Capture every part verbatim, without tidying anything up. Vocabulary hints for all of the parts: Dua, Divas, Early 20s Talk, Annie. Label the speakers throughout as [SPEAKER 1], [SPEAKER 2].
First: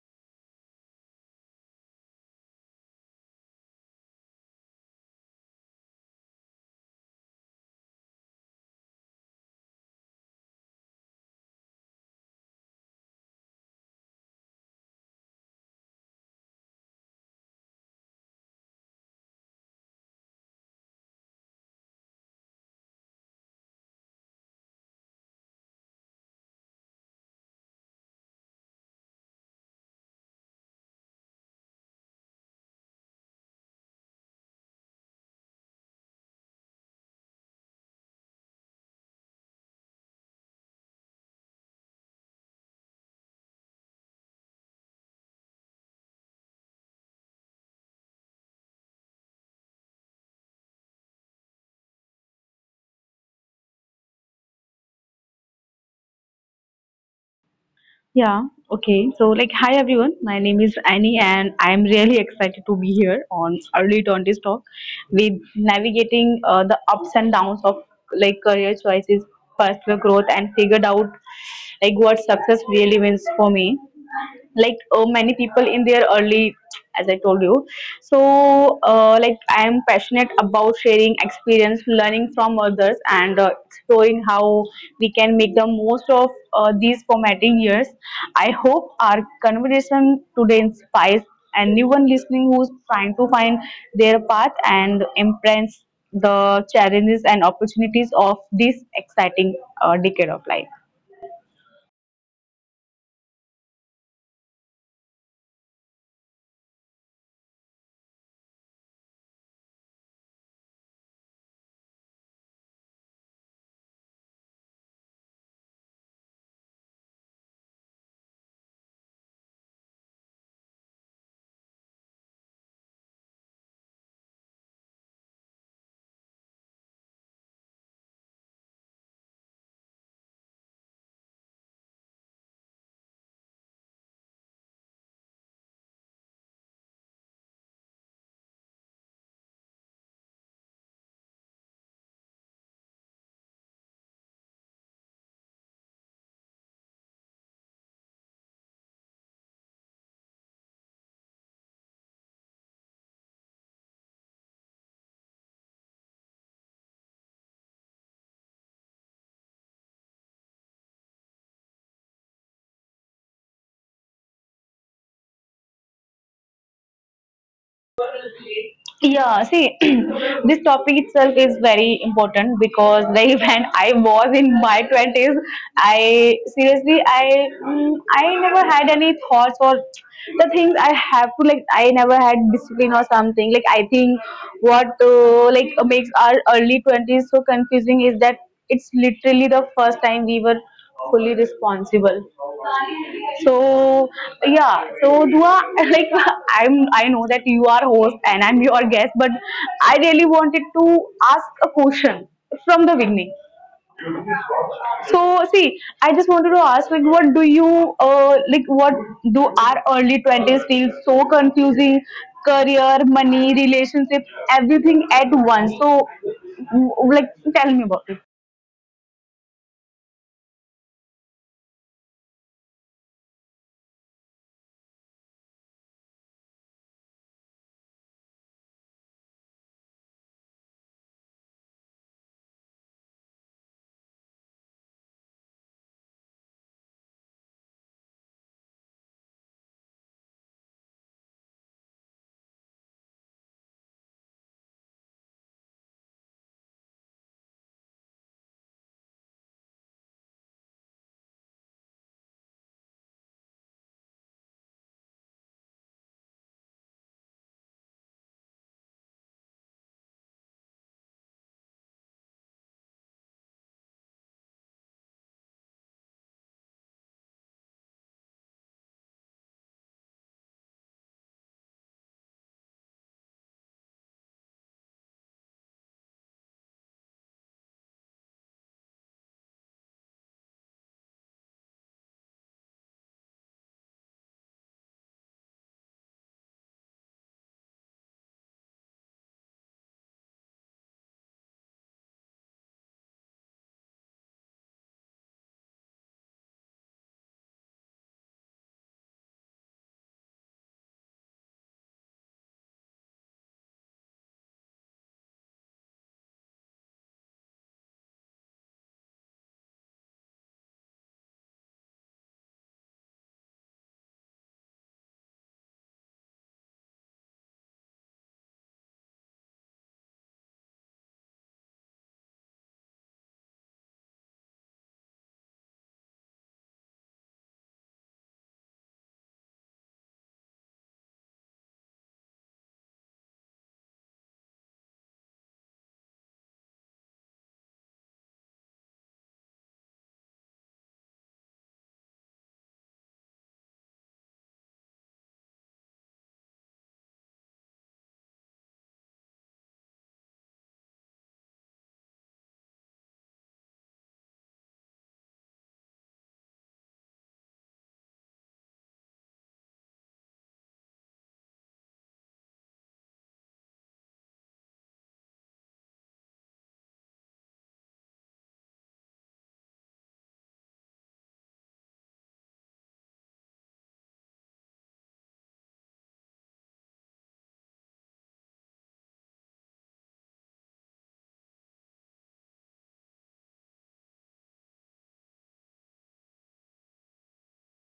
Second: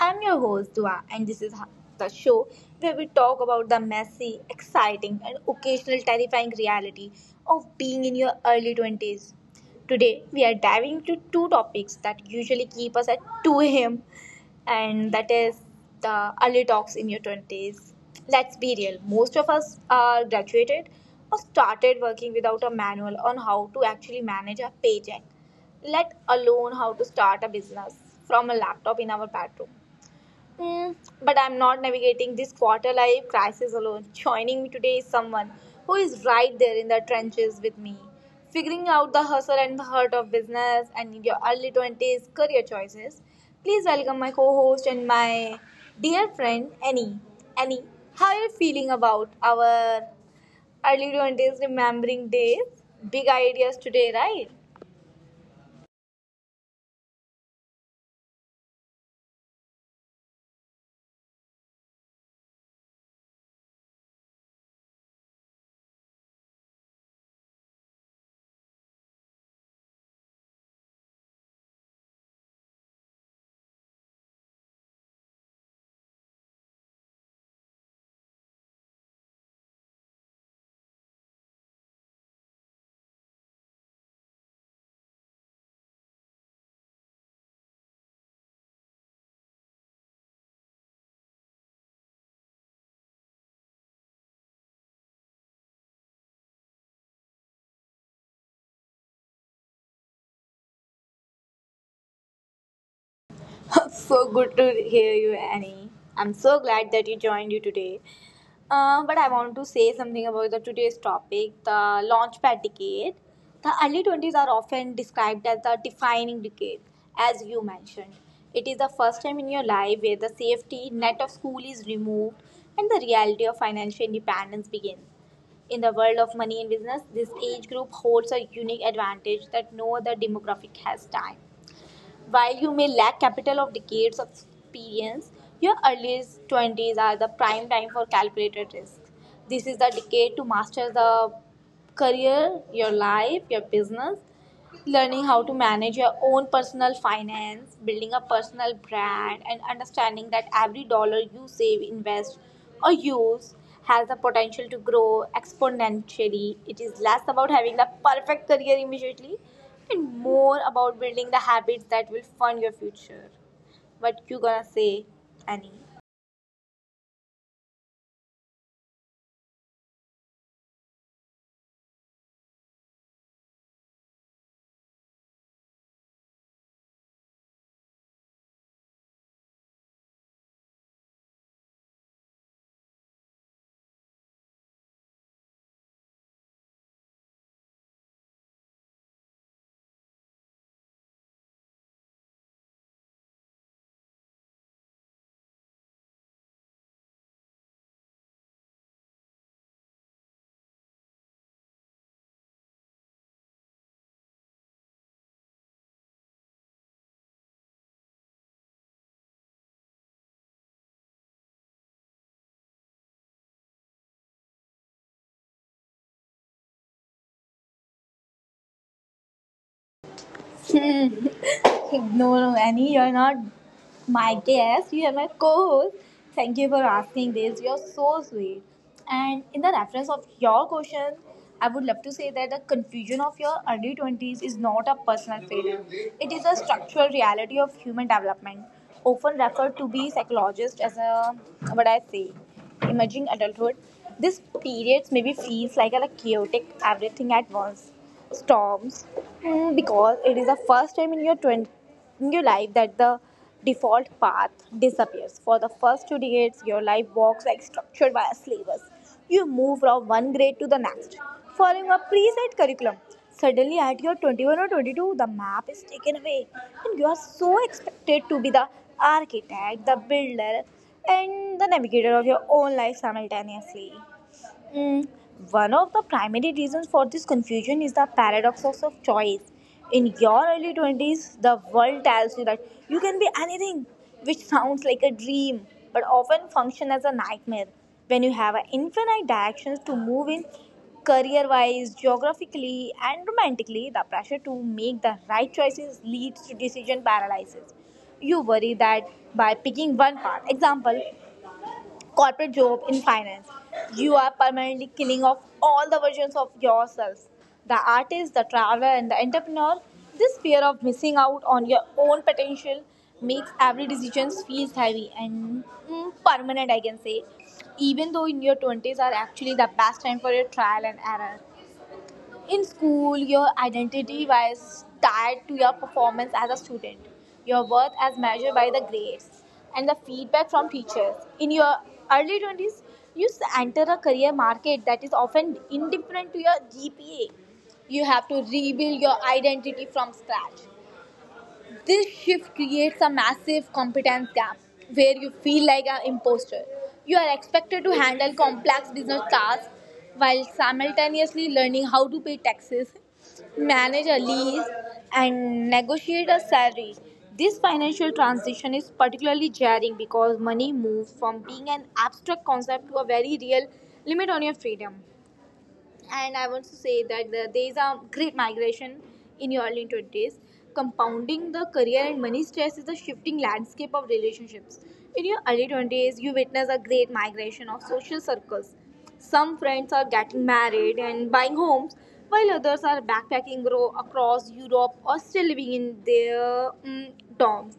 [SPEAKER 1] I'm your host, Dua, and this is the show where we talk about the messy, exciting, and occasional terrifying reality of being in your early twenties. Today, we are diving into two topics that usually keep us at two a.m and that is the early talks in your twenties. Let's be real, most of us are graduated or started working without a manual on how to actually manage a paycheck, let alone how to start a business from a laptop in our bedroom. Mm, but I'm not navigating this quarter life crisis alone. Joining me today is someone who is right there in the trenches with me, figuring out the hustle and the hurt of business and your early twenties career choices. Please welcome my co host and my dear friend, Annie. Annie, how are you feeling about our early twenties remembering days? Big ideas today, right?
[SPEAKER 2] Yeah, okay. So, like, hi everyone. My name is Annie, and I'm really excited to be here on Early twenties Talk with navigating uh, the ups and downs of like career choices, personal growth, and figured out like what success really means for me like uh, many people in their early, as I told you. So uh, like, I am passionate about sharing experience, learning from others, and uh, exploring how we can make the most of uh, these formative years. I hope our conversation today inspires anyone listening who's trying to find their path and embrace the challenges and opportunities of this exciting uh, decade of life.
[SPEAKER 1] So good to hear you, Annie. I'm so glad that you joined you today. Uh, but I want to say something about the today's topic, the launchpad decade. The early twenties are often described as the defining decade, as you mentioned. It is the first time in your life where the safety net of school is removed and the reality of financial independence begins. In the world of money and business, this age group holds a unique advantage that no other demographic has time. While you may lack capital of decades of experience, your earliest twenties are the prime time for calculated risk. This is the decade to master the career, your life, your business, learning how to manage your own personal finance, building a personal brand, and understanding that every dollar you save, invest, or use has the potential to grow exponentially. It is less about having the perfect career immediately and more about building the habits that will fund your future. What you gonna say, Annie?
[SPEAKER 2] Yeah, see, this topic itself is very important because like when I was in my twenties, I seriously I mm, I never had any thoughts or the things I have to, like, I never had discipline or something. Like, I think what uh, like makes our early twenties so confusing is that it's literally the first time we were fully responsible. So yeah, so Dua, like I'm, I know that you are host and I'm your guest, but I really wanted to ask a question from the beginning. So see, I just wanted to ask, like, what do you, uh, like, what do our early twenties feel so confusing? Career, money, relationships, everything at once. So, w- like, tell me about it.
[SPEAKER 1] No, no, Annie, you're not my guest. You are my co-host. Thank you for asking this. You're so sweet. And in the reference of your question, I would love to say that the confusion of your early twenties is not a personal failure. It is a structural reality of human development, often referred to by psychologists as a what I say, emerging adulthood. This periods maybe feels like a chaotic everything at once storms mm, because it is the first time in your twenty, in your life that the default path disappears. For the first two decades, your life walks like structured by syllabus. You move from one grade to the next, following a preset curriculum. Suddenly, at your twenty-one or twenty-two, the map is taken away, and you are so expected to be the architect, the builder, and the navigator of your own life simultaneously. Mm, One of the primary reasons for this confusion is the paradox of of choice. In your early twenties, the world tells you that you can be anything, which sounds like a dream, but often function as a nightmare. When you have a infinite directions to move in, career wise, geographically, and romantically, the pressure to make the right choices leads to decision paralysis. You worry that by picking one path, example, corporate job in finance. You are permanently killing off all the versions of yourselves: the artist, the traveler, and the entrepreneur. This fear of missing out on your own potential makes every decision feels heavy and mm, permanent, I can say. Even though in your twenties are actually the best time for your trial and error, in school, your identity was tied to your performance as a student, your worth as measured by the grades, and the feedback from teachers. In your early twenties, you s- enter a career market that is often indifferent to your G P A. You have to rebuild your identity from scratch. This shift creates a massive competence gap where you feel like an imposter. You are expected to handle complex business tasks while simultaneously learning how to pay taxes, manage a lease, and negotiate a salary. This financial transition is particularly jarring because money moves from being an abstract concept to a very real limit on your freedom, and I want to say that the, there is a great migration in your early twenties. Compounding the career and money stress is the shifting landscape of relationships. In your early twenties, you witness a great migration of social circles. Some friends are getting married and buying homes, while others are backpacking ro- across Europe or still living in their mm, dorms.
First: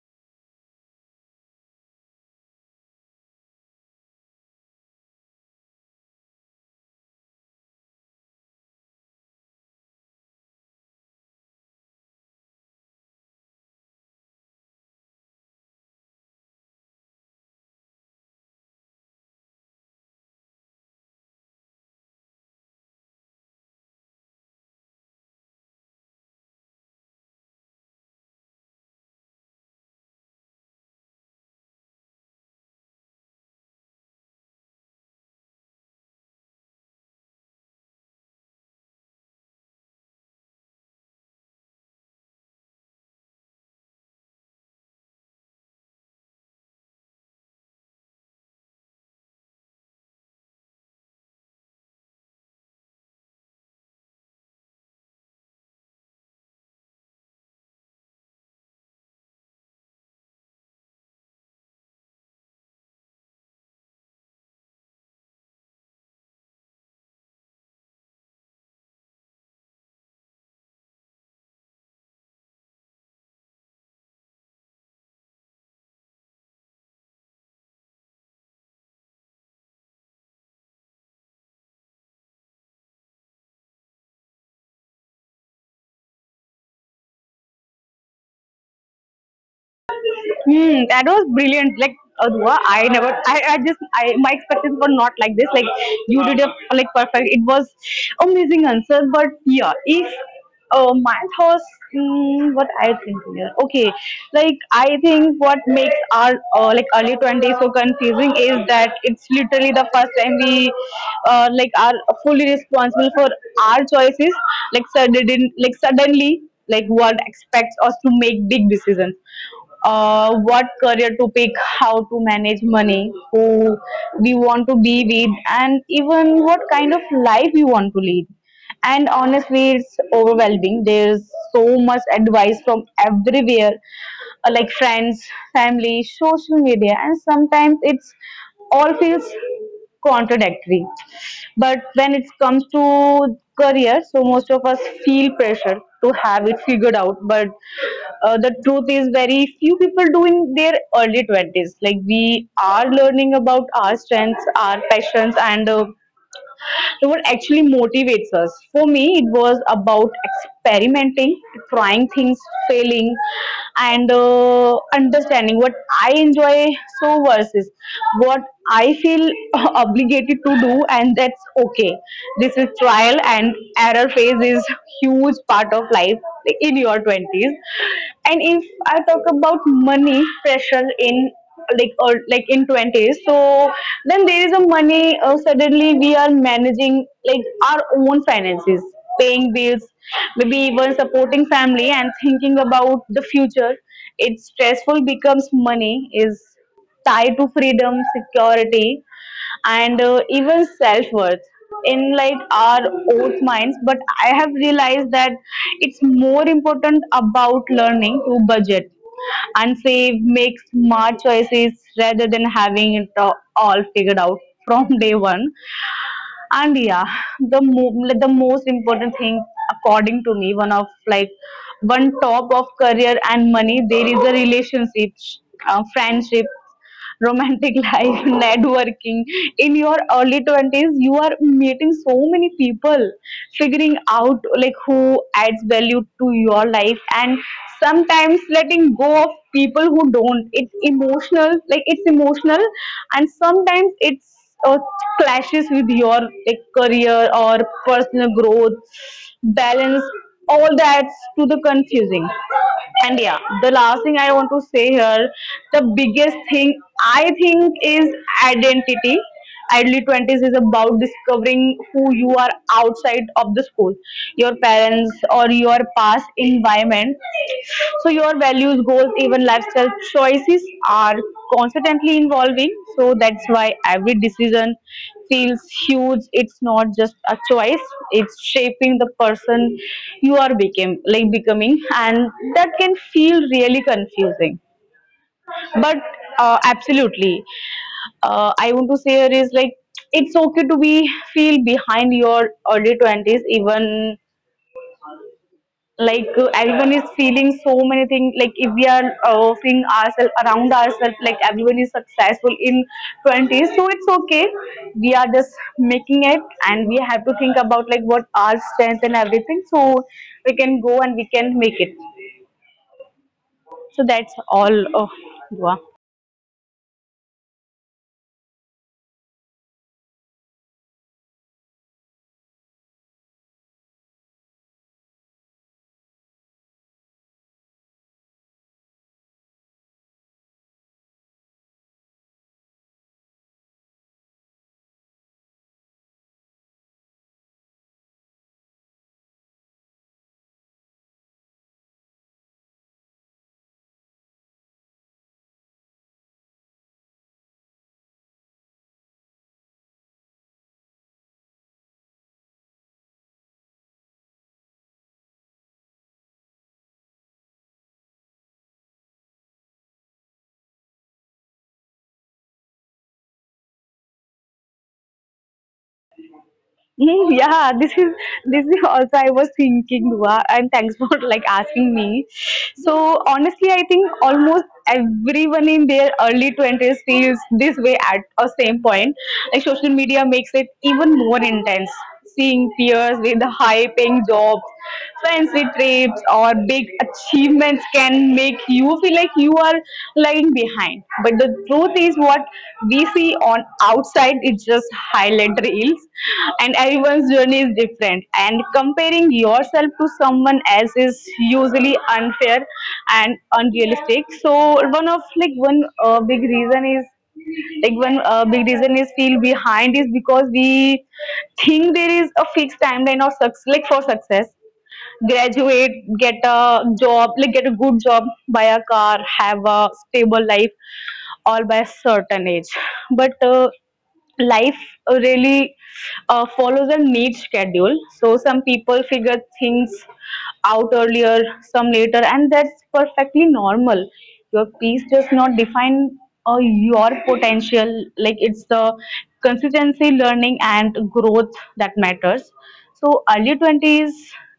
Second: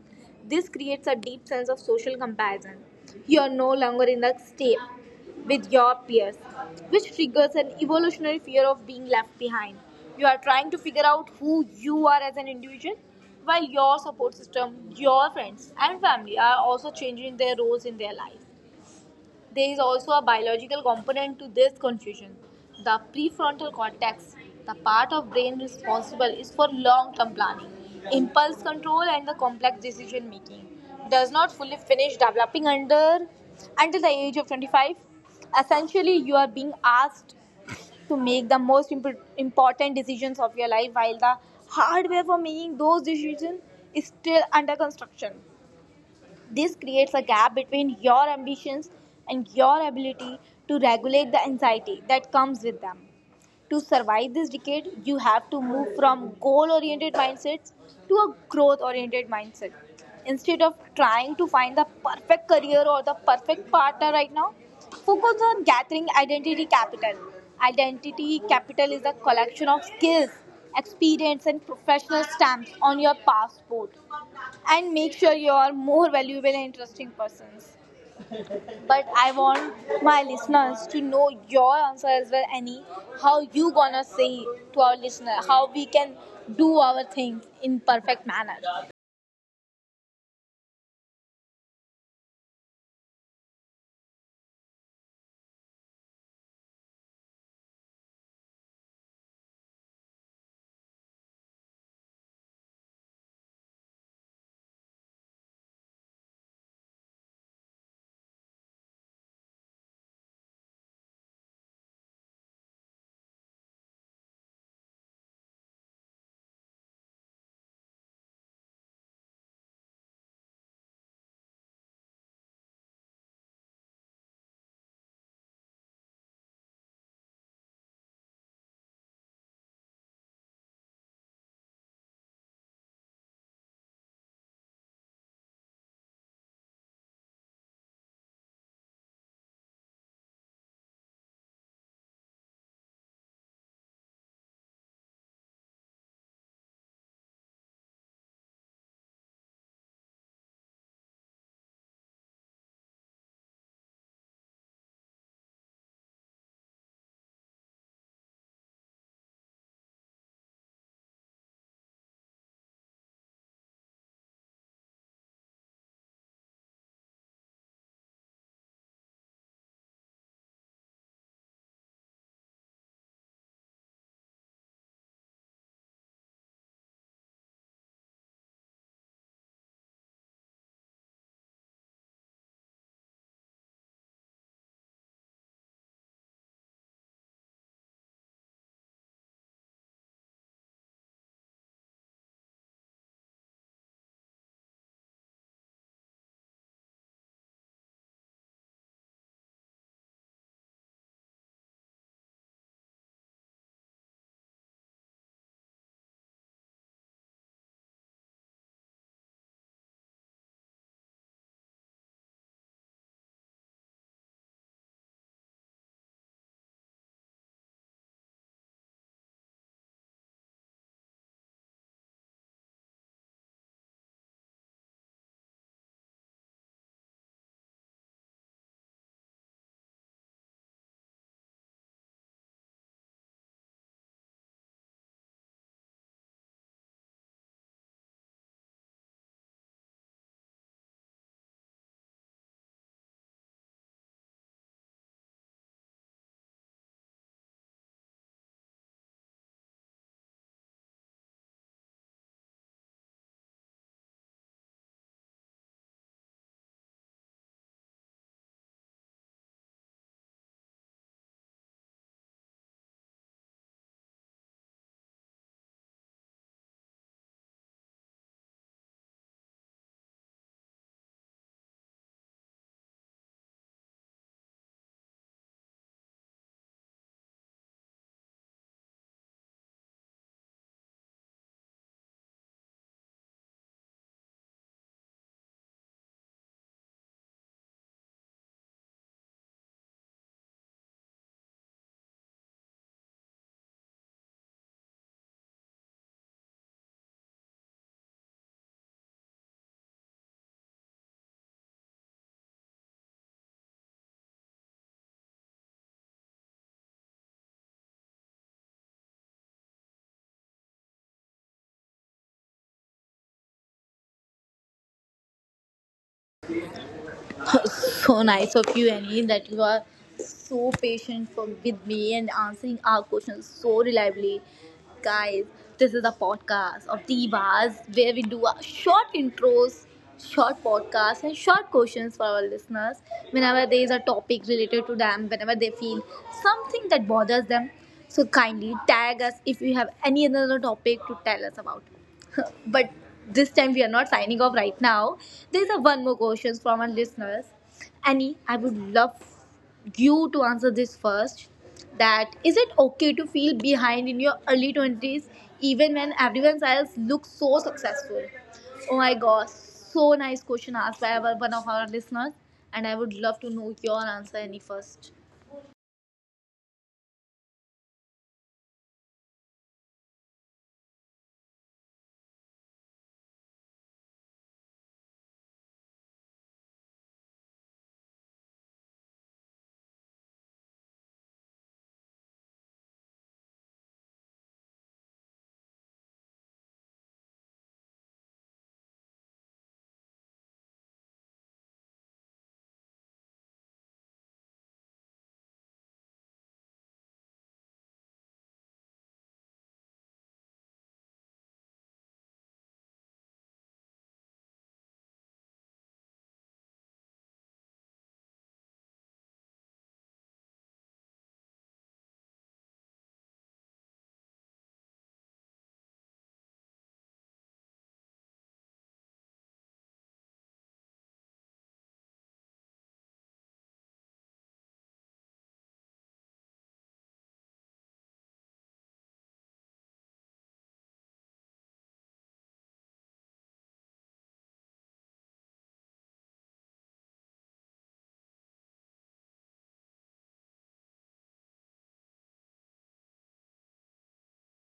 [SPEAKER 1] This creates a deep sense of social comparison. You are no longer in the state with your peers, which triggers an evolutionary fear of being left behind. You are trying to figure out who you are as an individual, while your support system, your friends, and family are also changing their roles in their life. There is also a biological component to this confusion. The prefrontal cortex, the part of brain responsible is for long-term planning, impulse control and the complex decision making, does not fully finish developing under until the age of twenty-five. Essentially, you are being asked to make the most imp- important decisions of your life while the hardware for making those decisions is still under construction. This creates a gap between your ambitions and your ability to regulate the anxiety that comes with them to survive this decade. You have to move from goal oriented mindsets to a growth oriented mindset instead of trying to find the perfect career or the perfect partner right now. Focus on gathering identity capital. Identity capital is a collection of skills, experience and professional stamps on your passport and make sure you are more valuable and interesting persons. But I want my listeners to know your answer as well, Annie. How you gonna say to our listener how we can do our things in perfect manner?
[SPEAKER 2] Hmm, that was brilliant. Like, Adua, I never, I, I just, I, my expectations were not like this. Like, you did a like perfect. It was amazing answer. But yeah, if uh, my thoughts, mm, what I think here. Okay, like I think what makes our uh, like early twenties so confusing is that it's literally the first time we uh, like are fully responsible for our choices. Like sudden, like suddenly, like, world expects us to make big decisions, uh, what career to pick, how to manage money, who we want to be with, and even what kind of life we want to lead. And honestly, it's overwhelming. There's so much advice from everywhere, uh, like friends, family, social media, and sometimes it's all feels contradictory. But when it comes to career, so most of us feel pressure to have it figured out, but uh, the truth is very few people do in their early twenties. Like we are learning about our strengths, our passions, and uh, so what actually motivates us? For me, it was about experimenting, trying things, failing, and uh, understanding what I enjoy so versus what I feel obligated to do, and that's okay. This is trial and error phase is huge part of life in your twenties. And if I talk about money pressure in like or like in twenties, so then there is a money, uh, suddenly we are managing like our own finances, paying bills, maybe even supporting family and thinking about the future. It's stressful, becomes money is tied to freedom, security, and uh, even self worth in like our oath minds. But I have realized that it's more important about learning to budget and save, make smart choices, rather than having it a- all figured out from day one. And yeah, the mo- like, the most important thing, according to me, one of like, one top of career and money, there is a relationship, uh, friendship, romantic life, networking. In your early twenties, you are meeting so many people, figuring out like who adds value to your life, and sometimes letting go of people who don't. It's emotional, like it's emotional, and sometimes it's uh, clashes with your like career or personal growth balance. All that's to the confusing. And yeah, the last thing I want to say here, the biggest thing I think is identity. Early twenties is about discovering who you are outside of the school, your parents, or your past environment. So, your values, goals, even lifestyle choices are constantly evolving. So, that's why every decision feels huge. It's not just a choice, it's shaping the person you are became, like becoming, and that can feel really confusing. But uh, absolutely, uh, I want to say here is like it's okay to be feel behind your early twenties, even like uh, everyone is feeling so many things. Like if we are uh, seeing ourselves around ourselves, like everyone is successful in twenties, so it's okay, we are just making it, and we have to think about like what our strength and everything, so we can go and we can make it. So that's all, oh, Dua.
[SPEAKER 1] So nice of you, Annie, that you are so patient for, with me and answering our questions so reliably. Guys, this is a podcast of Divas where we do a short intros, short podcasts, and short questions for our listeners. Whenever there is a topic related to them, whenever they feel something that bothers them, so kindly tag us if you have any another topic to tell us about. But this time we are not signing off right now. There's a one more question from our listeners. Annie, I would love you to answer this first. That is it okay to feel behind in your early twenties even when everyone else looks so successful? Oh my gosh, so nice question asked by our, one of our listeners. And I would love to know your answer, Annie, first.
[SPEAKER 2] Hmm, yeah, this is, this is also I was thinking, Dua, and thanks for like asking me. So honestly, I think almost everyone in their early twenties feels this way at a same point. Like social media makes it even more intense. Seeing peers with high-paying jobs, fancy trips, or big achievements results can make you feel like you are lying behind. But the truth is what we see on outside, it's just highlight reels, and everyone's journey is different, and comparing yourself to someone else is usually unfair and unrealistic. So one of like one uh, big reason is like one uh, big reason is feel behind is because we think there is a fixed timeline of success, like for success, graduate, get a job, like get a good job, buy a car, have a stable life, all by a certain age. But uh, life really uh, follows a neat schedule. So some people figure things out earlier, some later, and that's perfectly normal. Your peace does not define uh, your potential. Like it's the consistency, learning, and growth that matters. So early twenties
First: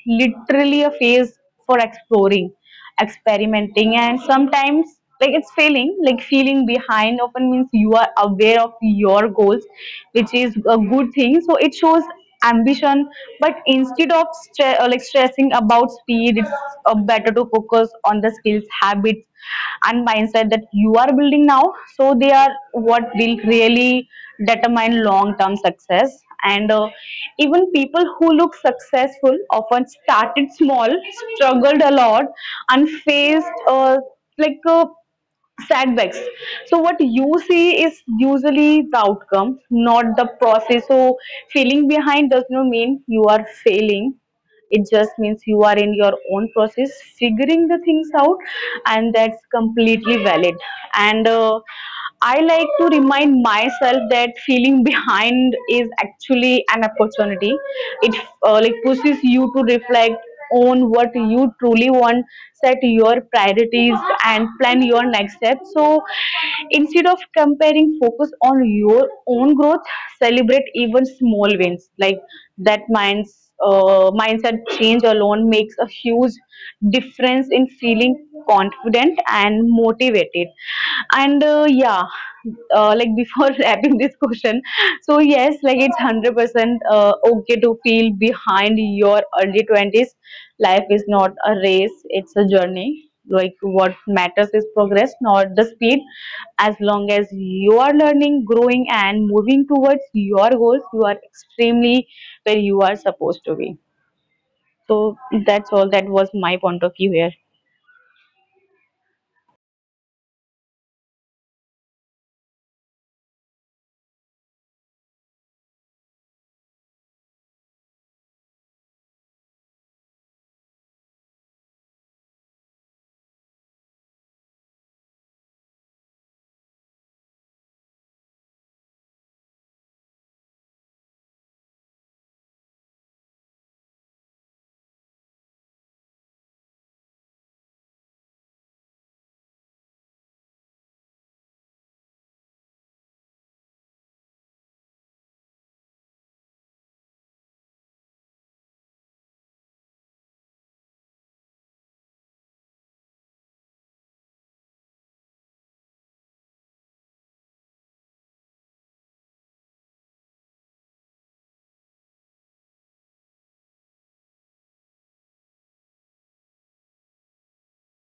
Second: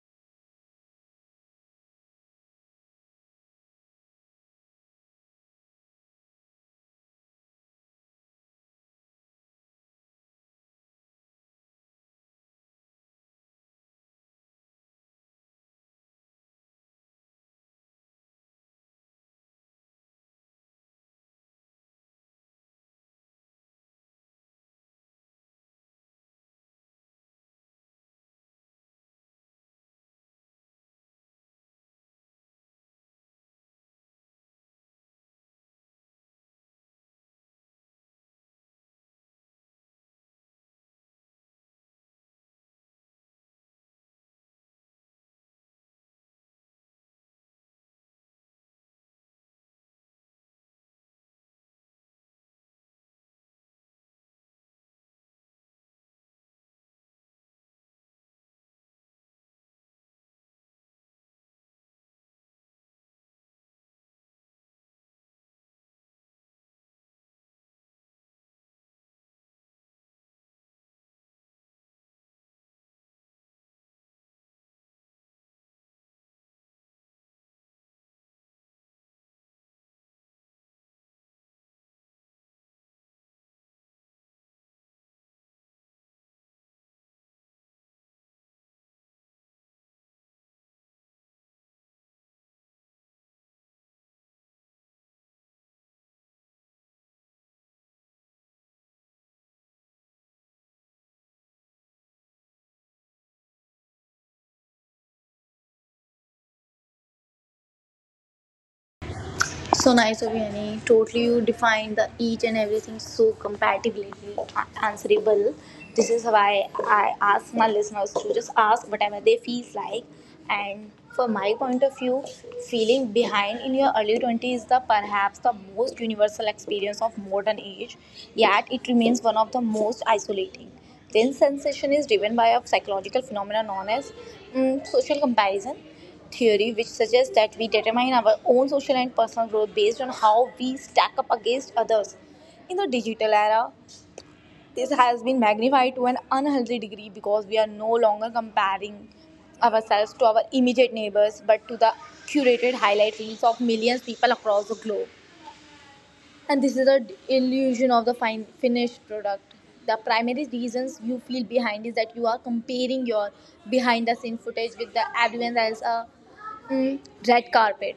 [SPEAKER 2] literally a phase for exploring, experimenting, and sometimes like it's failing. Like feeling behind often means you are aware of your goals, which is a good thing, so it shows ambition. But instead of stre- uh, like stressing about speed, it's uh, better to focus on the skills, habits, and mindset that you are building now, so they are what will really determine long term success. And uh, even people who look successful often started small, struggled a lot, and faced uh, like uh, setbacks. So what you see is usually the outcome, not the process. So feeling behind does not mean you are failing, it just means you are in your own process, figuring the things out, and that's completely valid. And uh, I like to remind myself that feeling behind is actually an opportunity. It uh, like pushes you to reflect own what you truly want, set your priorities, and plan your next step. So instead of comparing, focus on your own growth, celebrate even small wins. Like that minds, uh, mindset change alone makes a huge difference in feeling confident and motivated. And uh, yeah, uh, like before wrapping this question, so yes, like it's one hundred percent uh, okay to feel behind your early twenties. Life is not a race, it's a journey. Like what matters is progress, not the speed. As long as you are learning, growing, and moving towards your goals, you are extremely where you are supposed to be. So that's all, that was my point of view here.
[SPEAKER 1] So nice of you, Annie. Totally, you defined the each and everything so compatibly answerable. This is why I ask my listeners to just ask whatever they feel like. And from my point of view, feeling behind in your early twenties is the perhaps the most universal experience of modern age. Yet it remains one of the most isolating. This sensation is driven by a psychological phenomenon known as mm, social comparison theory, which suggests that we determine our own social and personal growth based on how we stack up against others. In the digital era, this has been magnified to an unhealthy degree because we are no longer comparing ourselves to our immediate neighbors but to the curated highlight reels of millions of people across the globe. And this is the illusion of the fine finished product. The primary reasons you feel behind is that you are comparing your behind the scene footage with the everyone else uh, mm, red carpet.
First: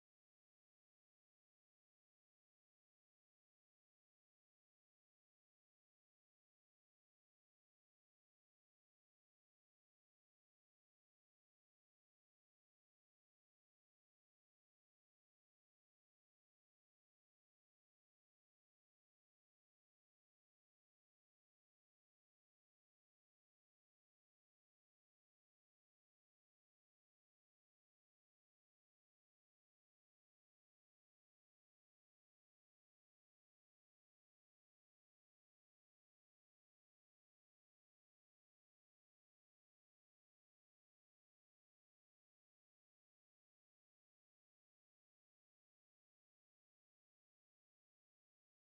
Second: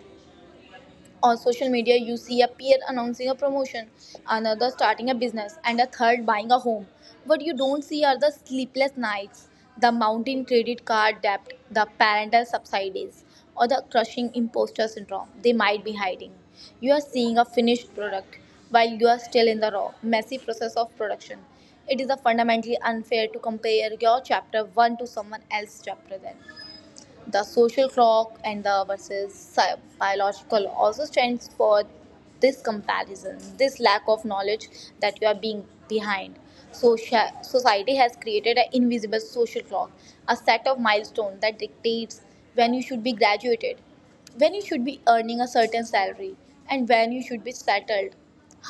[SPEAKER 1] On social media you see a peer announcing a promotion, another starting a business and a third buying a home. What you don't see are the sleepless nights, the mounting credit card debt, the parental subsidies, or the crushing imposter syndrome they might be hiding. You are seeing a finished product while you are still in the raw messy process of production. It is a fundamentally unfair to compare your chapter one to someone else's chapter then. The social clock and the versus sci- biological also stands for this comparison, this lack of knowledge that you are being behind. Socia- society has created an invisible social clock, a set of milestones that dictates when you should be graduated, when you should be earning a certain salary and when you should be settled.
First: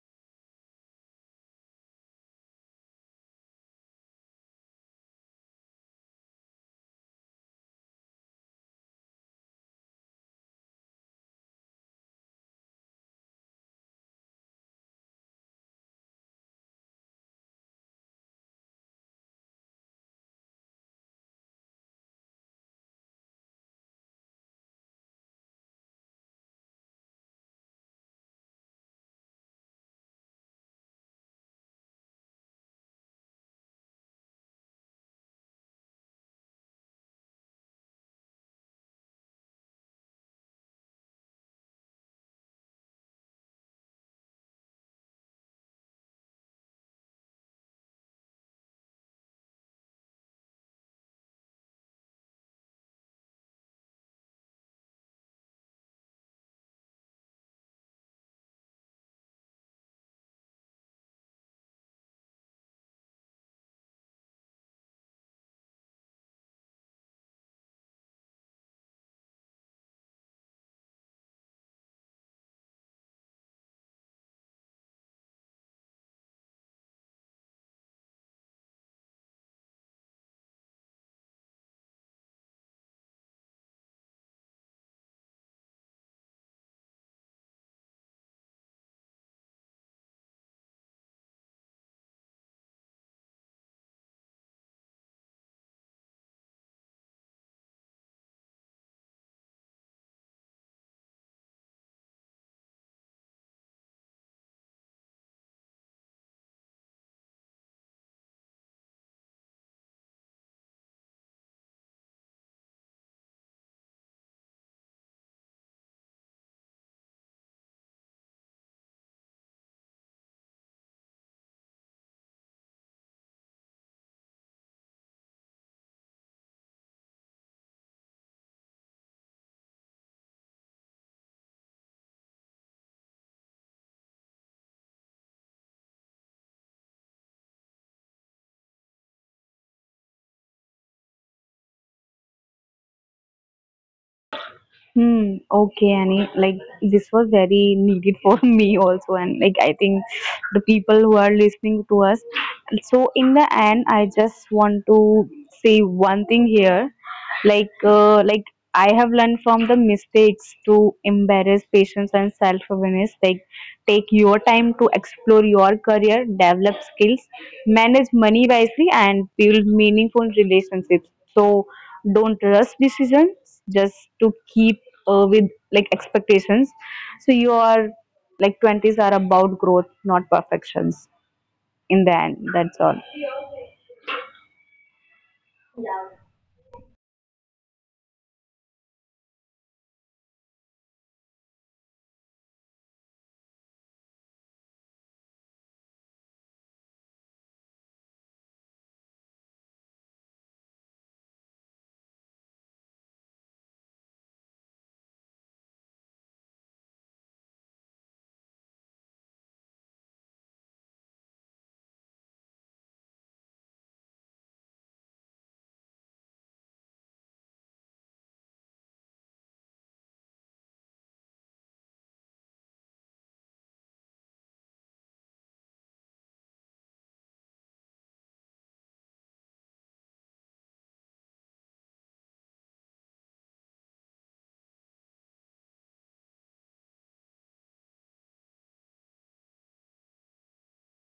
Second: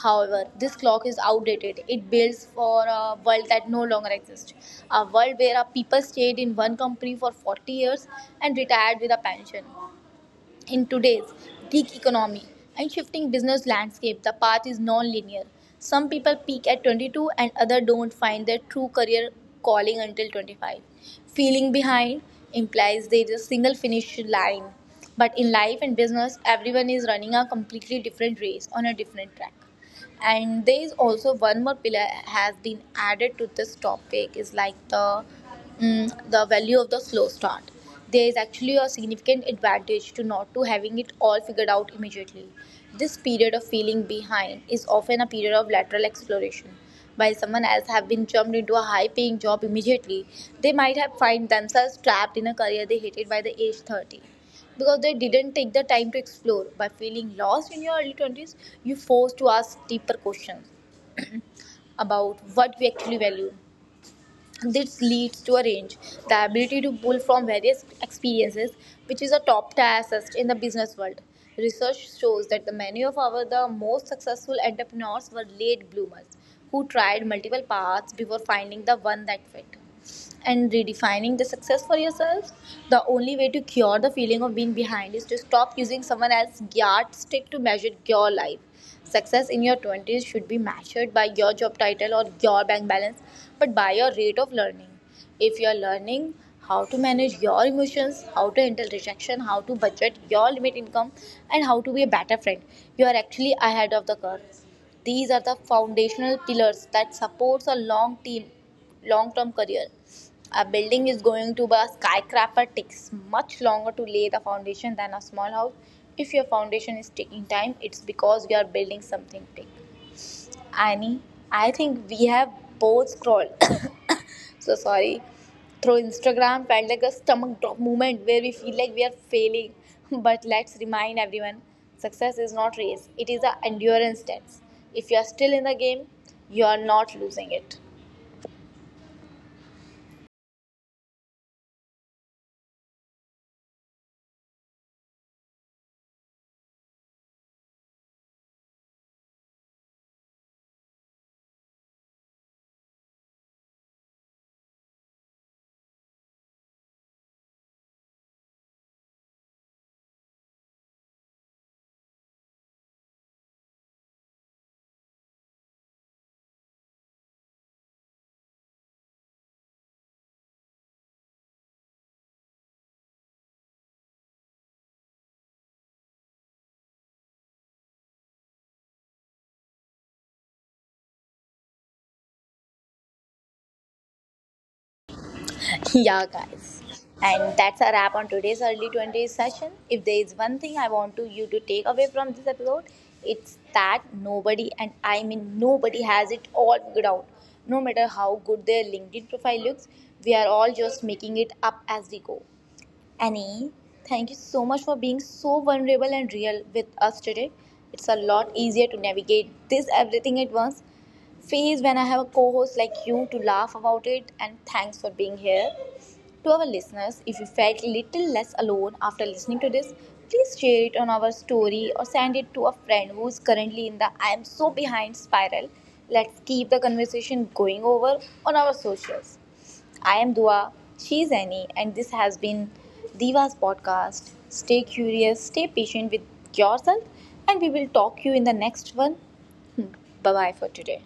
[SPEAKER 1] However, this clock is outdated. It builds for a world that no longer exists. A world where our people stayed in one company for forty years and retired with a pension. In today's gig economy and shifting business landscape, the path is non-linear. Some people peak at twenty-two and others don't find their true career calling until twenty-five. Feeling behind implies there is a single finish line. But in life and business, everyone is running a completely different race on a different track, and there is also one more pillar has been added to this topic is like the mm, the value of the slow start. There is actually a significant advantage to not to having it all figured out immediately. This period of feeling behind is often a period of lateral exploration. While someone else have been jumped into a high paying job immediately, they might have find themselves trapped in a career they hated by the age thirty because they didn't take the time to explore. By feeling lost in your early twenties, you're forced to ask deeper questions about what we actually value. This leads to a range, the ability to pull from various experiences, which is a top tier asset in the business world. Research shows that the many of our the most successful entrepreneurs were late bloomers who tried multiple paths before finding the one that fit and redefining the success for yourself. The only way to cure the feeling of being behind is to stop using someone else's yardstick to measure your life. Success in your twenties should be measured by your job title or your bank balance, but by your rate of learning. If you're learning how to manage your emotions, how to handle rejection, how to budget your limit income, and how to be a better friend, you are actually ahead of the curve. These are the foundational pillars that supports a long team, long-term career. A building is going to be a skyscraper takes much longer to lay the foundation than a small house. If your foundation is taking time, it's because you are building something big. Annie, I think we have both scrolled. So sorry. Through Instagram felt like a stomach drop moment where we feel like we are failing. But let's remind everyone success is not race, it is an endurance test. If you are still in the game, you are not losing it.
[SPEAKER 2] Hmm. Okay, Annie. Like this was very needed for me also, and like I think the people who are listening to us. So in the end, I just want to say one thing here, like uh, like I have learned from the mistakes to embrace patience and self awareness. Like take your time to explore your career, develop skills, manage money wisely, and build meaningful relationships. So don't rush decisions just to keep uh, with like expectations. So your like twenties are about growth, not perfections. In the end, that's all.
[SPEAKER 1] Yeah, guys. And that's a wrap on today's early twenties session. If there is one thing I want to you to take away from this episode, it's that nobody, and I mean nobody, has it all figured out. No matter how good their LinkedIn profile looks, we are all just making it up as we go. Annie, thank you so much for being so vulnerable and real with us today. It's a lot easier to navigate this everything at once phase when I have a co host like you to laugh about it, and thanks for being here. To our listeners, if you felt little less alone after listening to this, please share it on our story or send it to a friend who's currently in the I am so behind spiral. Let's keep the conversation going over on our socials. I am Dua, she is Annie, and this has been Diva's podcast. Stay curious, stay patient with yourself, and we will talk you in the next one. Bye bye for today.